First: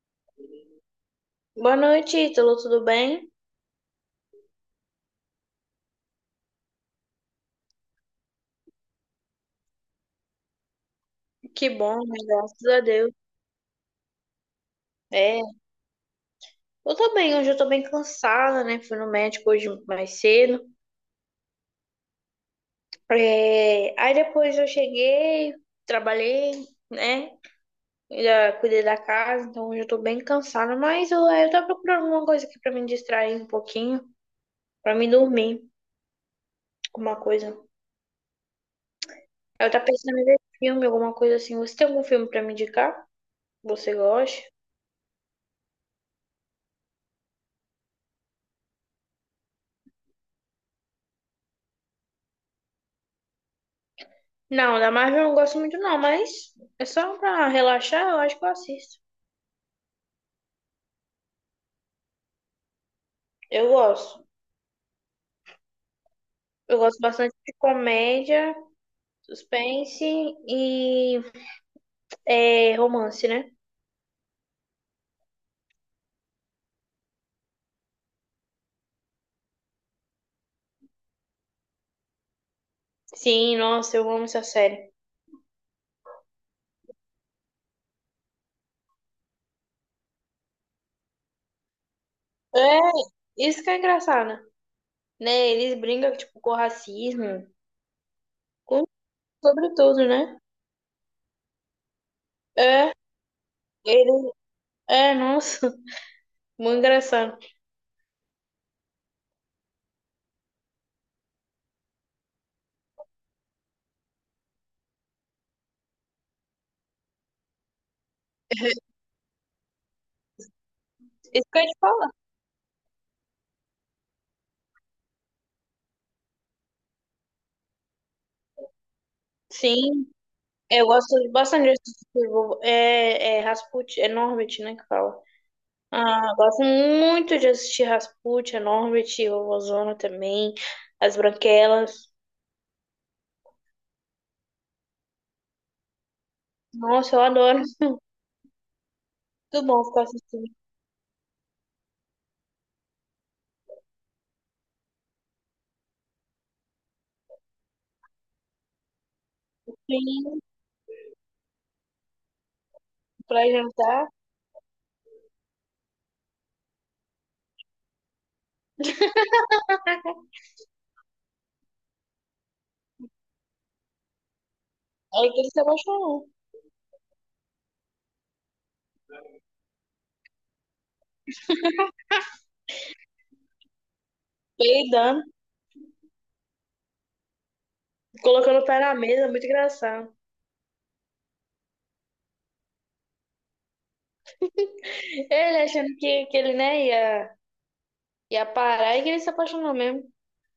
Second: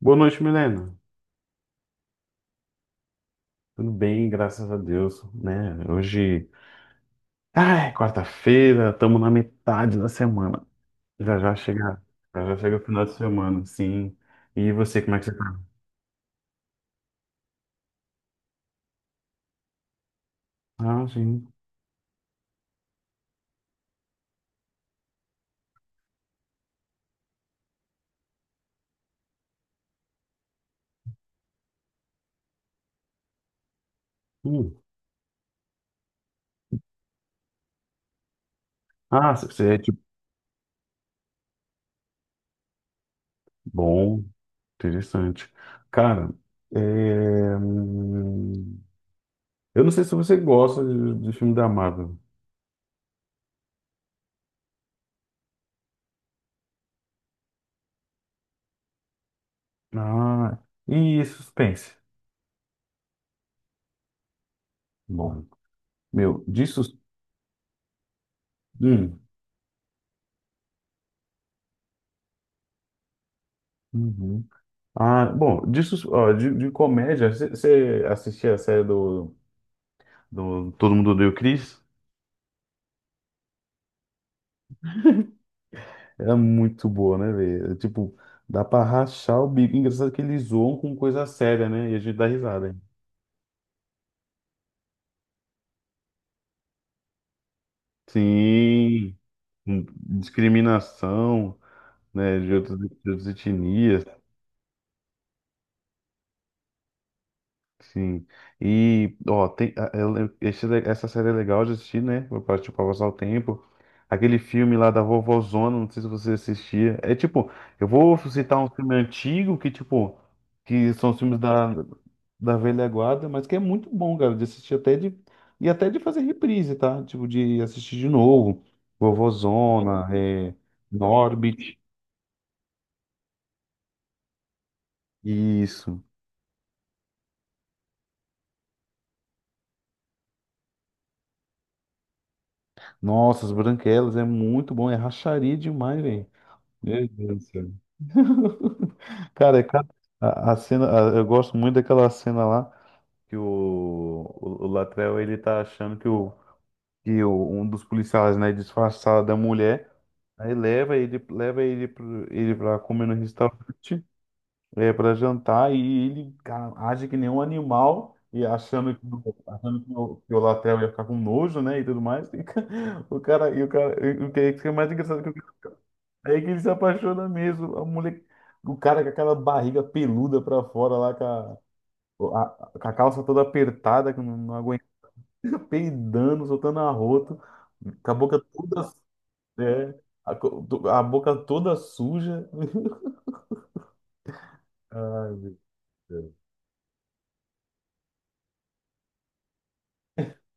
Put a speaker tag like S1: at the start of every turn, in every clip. S1: Boa noite, Milena.
S2: Boa noite, Ítalo, tudo bem?
S1: Tudo bem, graças a Deus, né? Hoje, ai, quarta-feira, estamos na metade da semana. Já já
S2: Que bom,
S1: chega,
S2: né?
S1: já já
S2: Graças
S1: chega o
S2: a
S1: final
S2: Deus.
S1: de semana, sim. E você, como é que você
S2: É,
S1: tá?
S2: eu tô bem, hoje eu tô bem cansada, né? Fui no médico hoje mais cedo.
S1: Ah, sim.
S2: Aí depois eu cheguei, trabalhei, né? Ainda cuidei da casa, então hoje eu tô bem cansada, mas eu tô procurando alguma coisa aqui pra me distrair um pouquinho,
S1: Hum.
S2: pra me dormir, alguma coisa.
S1: Ah,
S2: Eu
S1: você é
S2: tô
S1: tipo,
S2: pensando em ver filme, alguma coisa assim. Você tem algum filme pra me indicar? Você
S1: bom,
S2: gosta?
S1: interessante. Cara, é, hum, eu não sei se você gosta de filme da Marvel.
S2: Não, da Marvel eu não gosto muito não, mas é só pra relaxar, eu acho que eu assisto.
S1: Ah, e suspense?
S2: Eu gosto.
S1: Bom, meu, de
S2: Eu gosto bastante de comédia,
S1: suspense.
S2: suspense e romance, né?
S1: Ah, bom, ó, de comédia, você assistia a série do Todo Mundo Odeia o Chris?
S2: Sim, nossa, eu amo essa série.
S1: Era muito boa, né, velho? Tipo, dá pra rachar o bico. Engraçado que eles zoam com coisa séria, né? E a gente dá
S2: É,
S1: risada.
S2: isso que é engraçado, né? Eles brincam, tipo, com racismo, com
S1: Sim,
S2: sobre tudo, né?
S1: discriminação, né, de outras, de
S2: É,
S1: outras etnias.
S2: ele... É, nossa, muito engraçado.
S1: Sim. E, ó, tem, a- eu lem- esse le- essa série é legal de assistir, né? Pra, tipo, pra passar o tempo. Aquele filme lá da Vovozona, não sei se você assistia. É tipo, eu vou citar um filme antigo que, tipo, que são os filmes
S2: Isso que eu ia
S1: da,
S2: te falar.
S1: da velha guarda, mas que é muito bom, cara, de assistir até de. E até de fazer reprise, tá? Tipo, de assistir de novo.
S2: Sim,
S1: Vovozona,
S2: eu gosto bastante
S1: Norbit.
S2: desse tipo, é Rasputin, é Norbit, né, que fala.
S1: Isso.
S2: Ah, gosto muito de assistir Rasputia, Norbit, o Ozona também, As Branquelas.
S1: Nossa, As Branquelas é muito bom. É racharia demais, velho. Meu
S2: Nossa, eu
S1: Deus do
S2: adoro.
S1: céu. Cara, é
S2: Muito bom ficar
S1: a,
S2: assistindo
S1: a cena, eu gosto muito daquela cena lá que o Latrell ele tá achando que o, um dos policiais, né, disfarçado da mulher,
S2: filme
S1: aí leva ele, ele pra comer no
S2: pra
S1: restaurante,
S2: jantar.
S1: pra jantar, e ele, cara, age que nem um animal, e achando que o Latrell ia ficar com nojo, né, e tudo mais, e o cara, e o que é mais engraçado.
S2: Aí que ele se apaixonou.
S1: Aí que ele se apaixona mesmo. A mulher, o cara com aquela barriga peluda pra fora lá, com com a calça toda apertada, que não, não aguenta,
S2: Peidando,
S1: peidando, soltando arroto, com a boca
S2: colocando o pé
S1: toda,
S2: na mesa, muito
S1: é,
S2: engraçado.
S1: a boca toda suja. Ai, meu
S2: Ele achando
S1: Deus.
S2: que ele, né, ia, Ia parar e que ele se apaixonou mesmo.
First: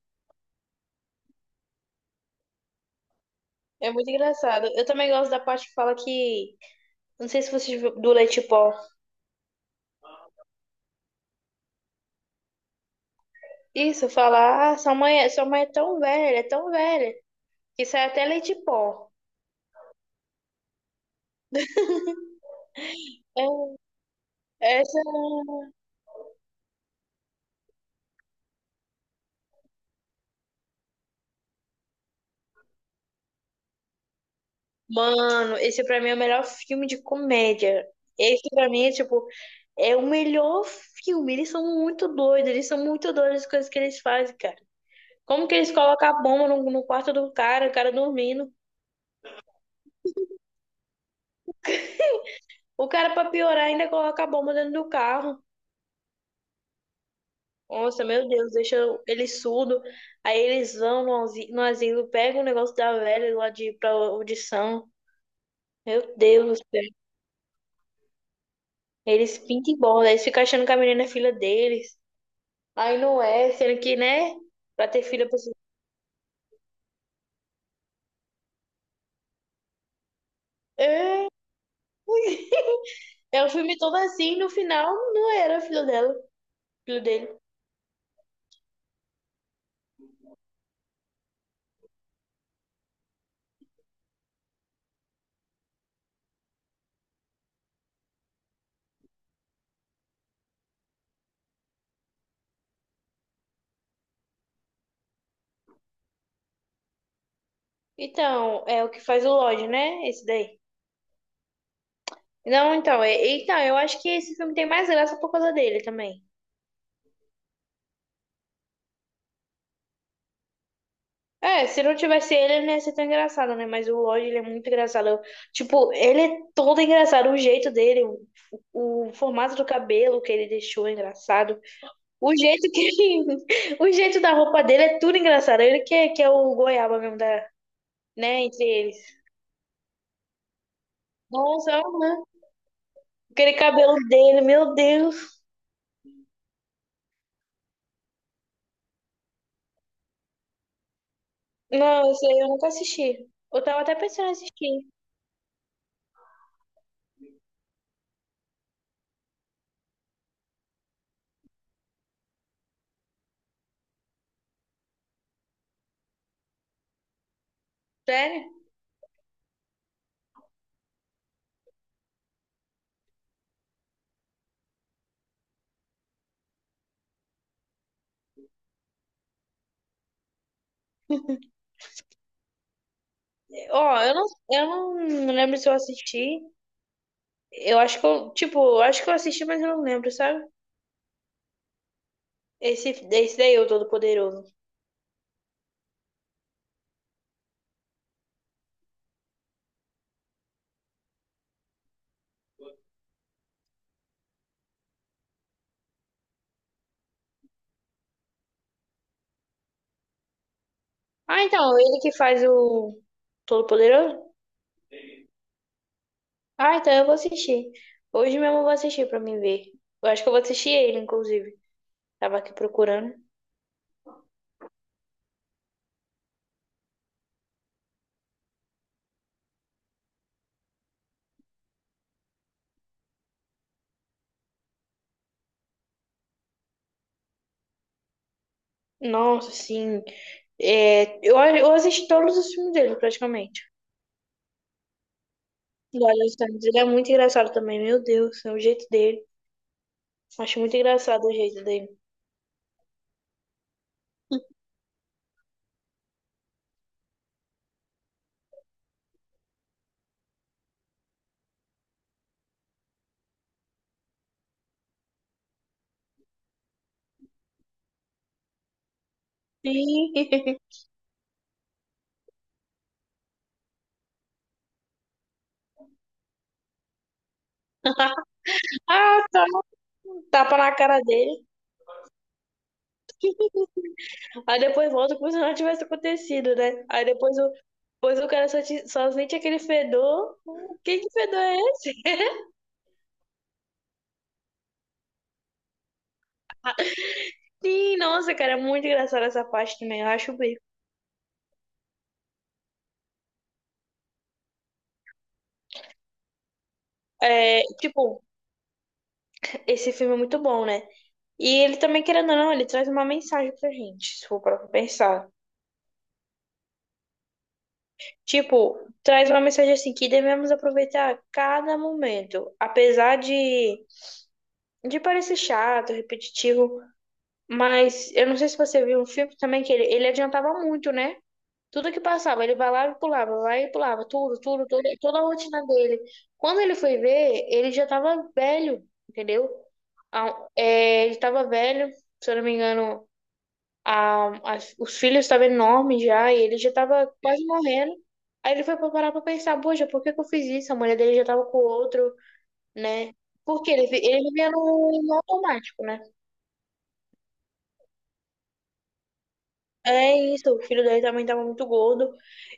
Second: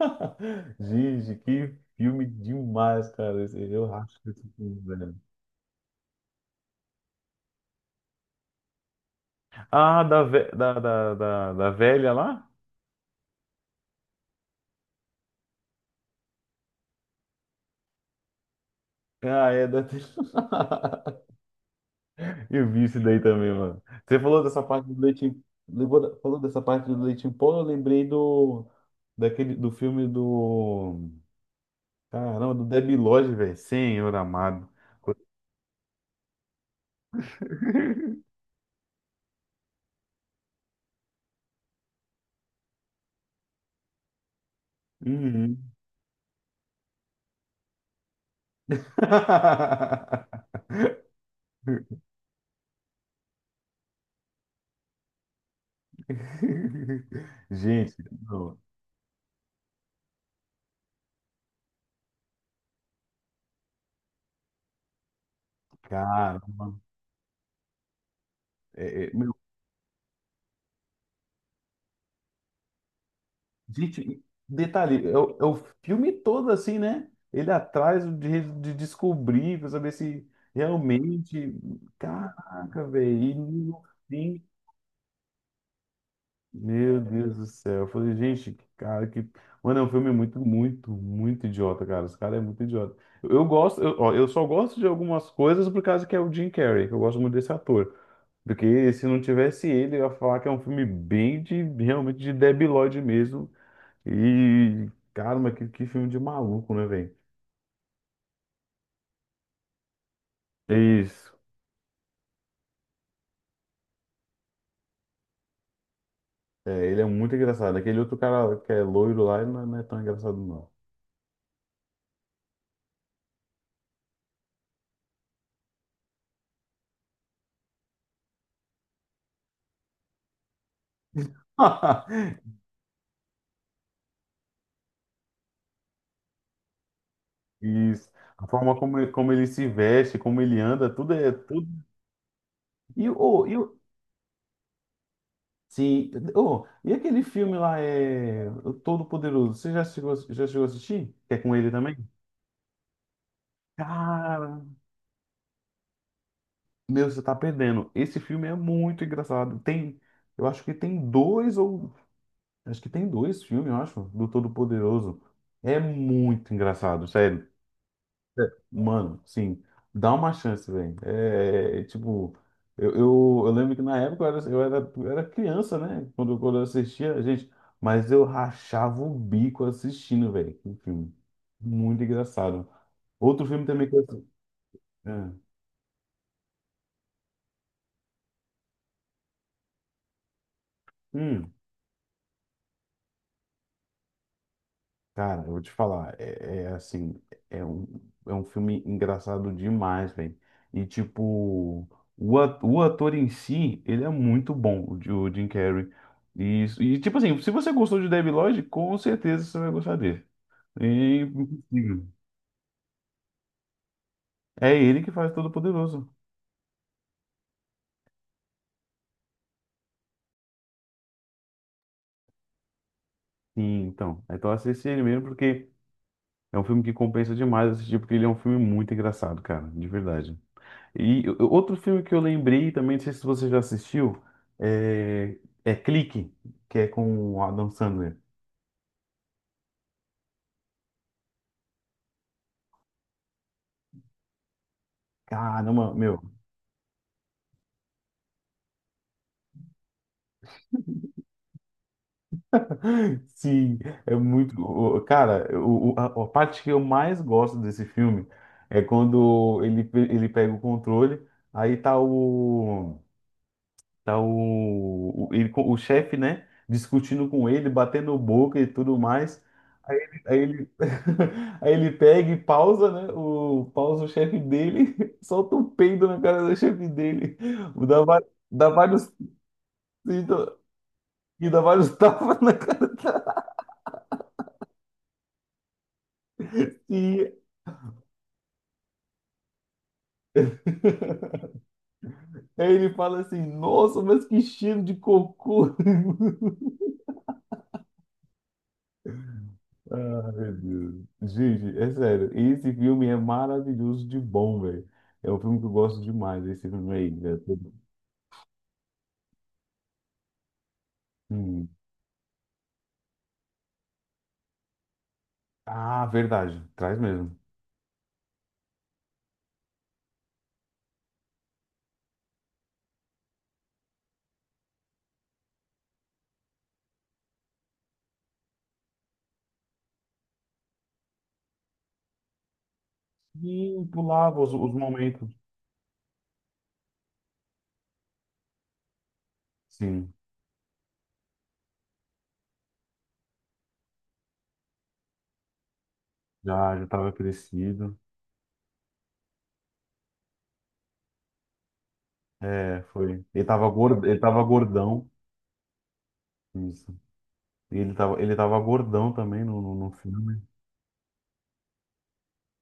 S1: Gente, que filme demais, cara. Eu
S2: É muito
S1: racho esse
S2: engraçado.
S1: filme,
S2: Eu também
S1: velho.
S2: gosto da parte que fala que. Não sei se você viu do leite pó.
S1: Ah, da, ve- da, da, da, da velha lá?
S2: Isso, fala, ah, sua mãe é tão velha, que sai até leite pó.
S1: Ah, é da. Eu vi isso daí também,
S2: É,
S1: mano. Você falou dessa parte do
S2: Essa,
S1: leite, falou dessa parte do leite em pó, eu lembrei do daquele do filme do caramba, do Debi Lodge, velho, Senhor amado.
S2: Mano, esse pra mim é o melhor filme de comédia. Esse pra mim é tipo, É o melhor filme. Eles são muito doidos, eles são muito doidos as coisas que eles fazem, cara. Como que
S1: Uhum.
S2: eles colocam a bomba no quarto do cara, o cara dormindo. O cara, pra piorar, ainda coloca a bomba dentro do carro.
S1: Gente,
S2: Nossa, meu Deus,
S1: não,
S2: deixa ele surdo. Aí eles vão no asilo, no asilo pegam o negócio da velha lá de, pra audição. Meu Deus do
S1: caramba.
S2: céu.
S1: É, é.
S2: Eles pintam e bola, eles ficam achando que a menina é filha deles. Aí não é, sendo que,
S1: Gente,
S2: né? Pra ter
S1: detalhe, é
S2: filho, a
S1: o, é
S2: pessoa.
S1: o filme todo assim, né? Ele atrás de descobrir, pra saber se realmente. Caraca, velho. E
S2: É, é o filme
S1: no
S2: todo assim,
S1: fim.
S2: no final não era filho dela,
S1: Meu
S2: filho dele.
S1: Deus do céu. Eu falei, gente, que cara, que. Mano, é um filme muito, muito, muito idiota, cara. Esse cara é muito idiota. Ó, eu só gosto de algumas coisas por causa que é o Jim Carrey, que eu gosto muito desse ator. Porque se não tivesse ele, eu ia falar que é um filme bem de, realmente de debilóide mesmo e, caramba, que filme de maluco, né, velho?
S2: Então, é o que faz o Lodge, né? Esse daí.
S1: É. Isso.
S2: Não, então, é, então, Eu acho que esse filme tem mais graça por causa dele também.
S1: É, ele é muito engraçado. Aquele outro cara que é loiro lá, ele não é tão engraçado, não.
S2: É, se não tivesse ele, ele não ia ser tão engraçado, né? Mas o Lodge, ele é muito engraçado. Ele é todo engraçado, o jeito dele, o formato do cabelo que ele deixou é engraçado. O jeito que o jeito da roupa dele é tudo engraçado. Ele que é o goiaba mesmo da,
S1: Isso.
S2: né,
S1: A
S2: entre
S1: forma como,
S2: eles.
S1: como ele se veste, como ele anda, tudo é tudo.
S2: Nossa, né? Aquele
S1: E o
S2: cabelo dele, meu Deus.
S1: Sim, oh, e aquele filme lá é o Todo Poderoso. Você já chegou a assistir? Que é com ele também?
S2: Não, isso eu nunca assisti. Eu tava até pensando em
S1: Cara,
S2: assistir.
S1: meu, você tá perdendo. Esse filme é muito engraçado. Tem, eu acho que tem dois ou acho que tem dois filmes, eu acho, do Todo-Poderoso. É muito engraçado, sério. É.
S2: Sério?
S1: Mano, sim, dá uma chance, velho. É, tipo, eu lembro que na época eu era criança, né? Quando eu assistia, gente, mas eu rachava o bico assistindo, velho, o filme. Muito engraçado. Outro filme
S2: Ó,
S1: também que eu
S2: eu não, Eu não
S1: assisti.
S2: lembro se eu assisti. Eu acho que eu assisti, mas eu não lembro, sabe? Esse daí, o Todo-Poderoso.
S1: Cara, eu vou te falar, é assim, é um, é um filme engraçado demais, velho. E tipo, o ator em si, ele é muito bom, o Jim Carrey. E, e tipo assim, se você gostou de Debi Lodge, com certeza você vai gostar dele. É
S2: Ah, então, ele
S1: impossível.
S2: que faz o Todo-Poderoso?
S1: É ele que faz Todo-Poderoso.
S2: Ah, então eu vou assistir. Hoje mesmo eu vou assistir pra me ver. Eu acho que eu vou assistir ele, inclusive. Tava aqui procurando.
S1: Sim, então. Então assiste ele mesmo, porque é um filme que compensa demais assistir, porque ele é um filme muito engraçado, cara, de verdade. E outro filme que eu lembrei também, não sei se você já assistiu, é, é Clique, que é com o Adam Sandler.
S2: Nossa, assim. Eu assisti todos os filmes dele, praticamente.
S1: Caramba,
S2: Do
S1: meu.
S2: Adam Sandler. Ele é muito engraçado também, meu Deus. É o jeito dele. Acho muito engraçado o jeito dele.
S1: Sim, é muito. Cara, a parte que eu mais gosto desse filme é quando ele pega o controle, aí tá o. Tá o chefe, né? Discutindo com ele, batendo boca e tudo mais.
S2: Sim.
S1: Aí ele, aí ele pega e pausa, né? Pausa o chefe dele, solta um peido na cara do chefe dele, dá, va- dá vários,
S2: Ah, tá.
S1: então,
S2: Tapa na cara dele.
S1: dá vários tapas na cara.
S2: Aí depois volta como se não tivesse acontecido, né?
S1: E
S2: Depois o cara só, só sente aquele fedor. Quem que fedor é
S1: aí ele fala assim: Nossa, mas que cheiro de cocô!
S2: Sim, nossa, cara, é muito engraçada essa parte também, eu
S1: Ah,
S2: acho
S1: meu
S2: bem.
S1: Deus. Gente, é sério, esse filme é maravilhoso de bom, velho. É um filme que eu gosto demais, esse filme aí, né?
S2: É, tipo, esse filme é muito bom, né? E
S1: Hum.
S2: ele também, querendo ou não, ele traz uma mensagem pra gente, se for pra pensar.
S1: Ah, verdade, traz mesmo.
S2: Tipo, traz uma mensagem assim, que devemos aproveitar cada momento. Apesar de parecer chato, repetitivo, mas eu não sei se você viu um filme também que ele adiantava muito, né? Tudo que passava, ele vai lá e pulava, vai
S1: E
S2: e pulava,
S1: pulava
S2: tudo,
S1: os,
S2: tudo,
S1: os
S2: tudo, toda a
S1: momentos.
S2: rotina dele. Quando ele foi ver, ele já tava velho, entendeu?
S1: Sim.
S2: Ele tava velho, se eu não me engano, os filhos estavam enormes já, e ele já
S1: Já
S2: tava
S1: tava
S2: quase
S1: crescido.
S2: morrendo. Aí ele foi pra parar pra pensar, poxa, por que que eu fiz isso? A mulher dele já tava com outro,
S1: É,
S2: né?
S1: foi. Ele tava
S2: Porque
S1: gordo, ele
S2: ele
S1: tava
S2: vivia
S1: gordão.
S2: no automático, né?
S1: Isso. E ele tava gordão também no
S2: É
S1: filme.
S2: isso, o filho dele também tava muito gordo.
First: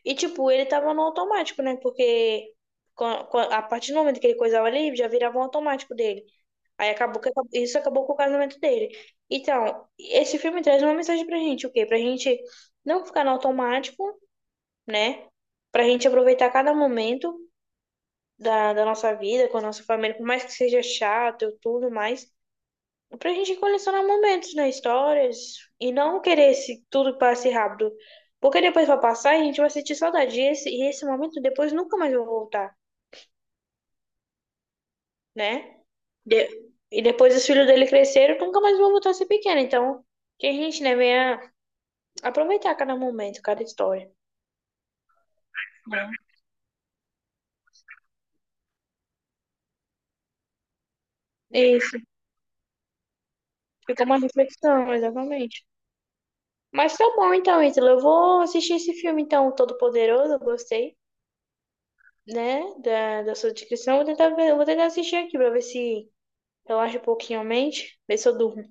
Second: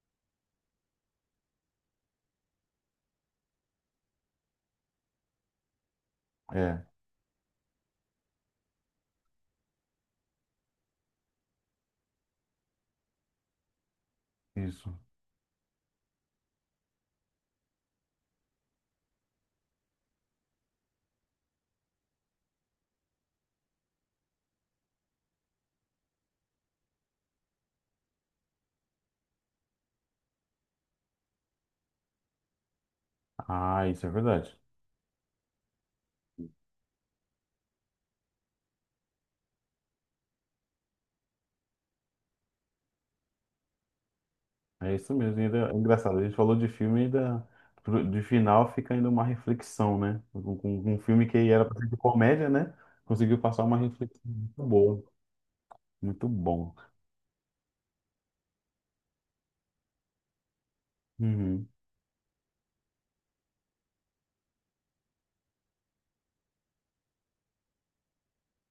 S2: E, tipo, ele tava no automático, né? Porque a partir do momento que ele coisava ali, já virava um automático dele.
S1: É,
S2: Aí isso acabou com o casamento dele. Então, esse filme traz uma mensagem pra gente, o quê? Pra gente não ficar no automático,
S1: isso.
S2: né? Pra gente aproveitar cada momento da, da nossa vida, com a nossa família, por mais que seja chato, e tudo mais. Pra gente colecionar momentos, né? Histórias. E não querer esse, tudo que passe rápido. Porque depois vai passar e a gente vai sentir saudade. E esse momento depois nunca mais vai voltar,
S1: Ah, isso é verdade.
S2: né? De- e depois os filhos dele cresceram, nunca mais vão voltar a ser pequeno. Então, que a gente, né, venha aproveitar cada momento, cada história.
S1: É isso mesmo. E ainda, é engraçado, a gente falou de filme e ainda de final fica ainda uma reflexão, né? Com um filme que era pra ser de
S2: Isso.
S1: comédia, né? Conseguiu passar uma
S2: Fica uma
S1: reflexão muito
S2: reflexão,
S1: boa.
S2: exatamente.
S1: Muito bom.
S2: Mas tá bom, então, Ítalo. Eu vou assistir esse filme, então, Todo Poderoso. Eu gostei,
S1: Uhum.
S2: né? Da, da sua descrição. Vou tentar ver, eu vou tentar assistir aqui pra ver se Relaxa um pouquinho a mente, vê se eu durmo,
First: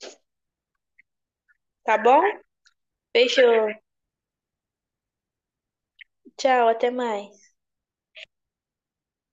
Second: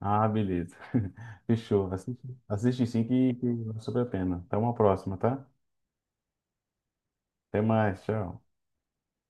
S1: Ah, beleza. Fechou.
S2: tá bom?
S1: Assiste, assiste sim que,
S2: Beijo,
S1: que vale super a pena. Até uma próxima, tá?
S2: tchau, até mais.
S1: Até mais, tchau.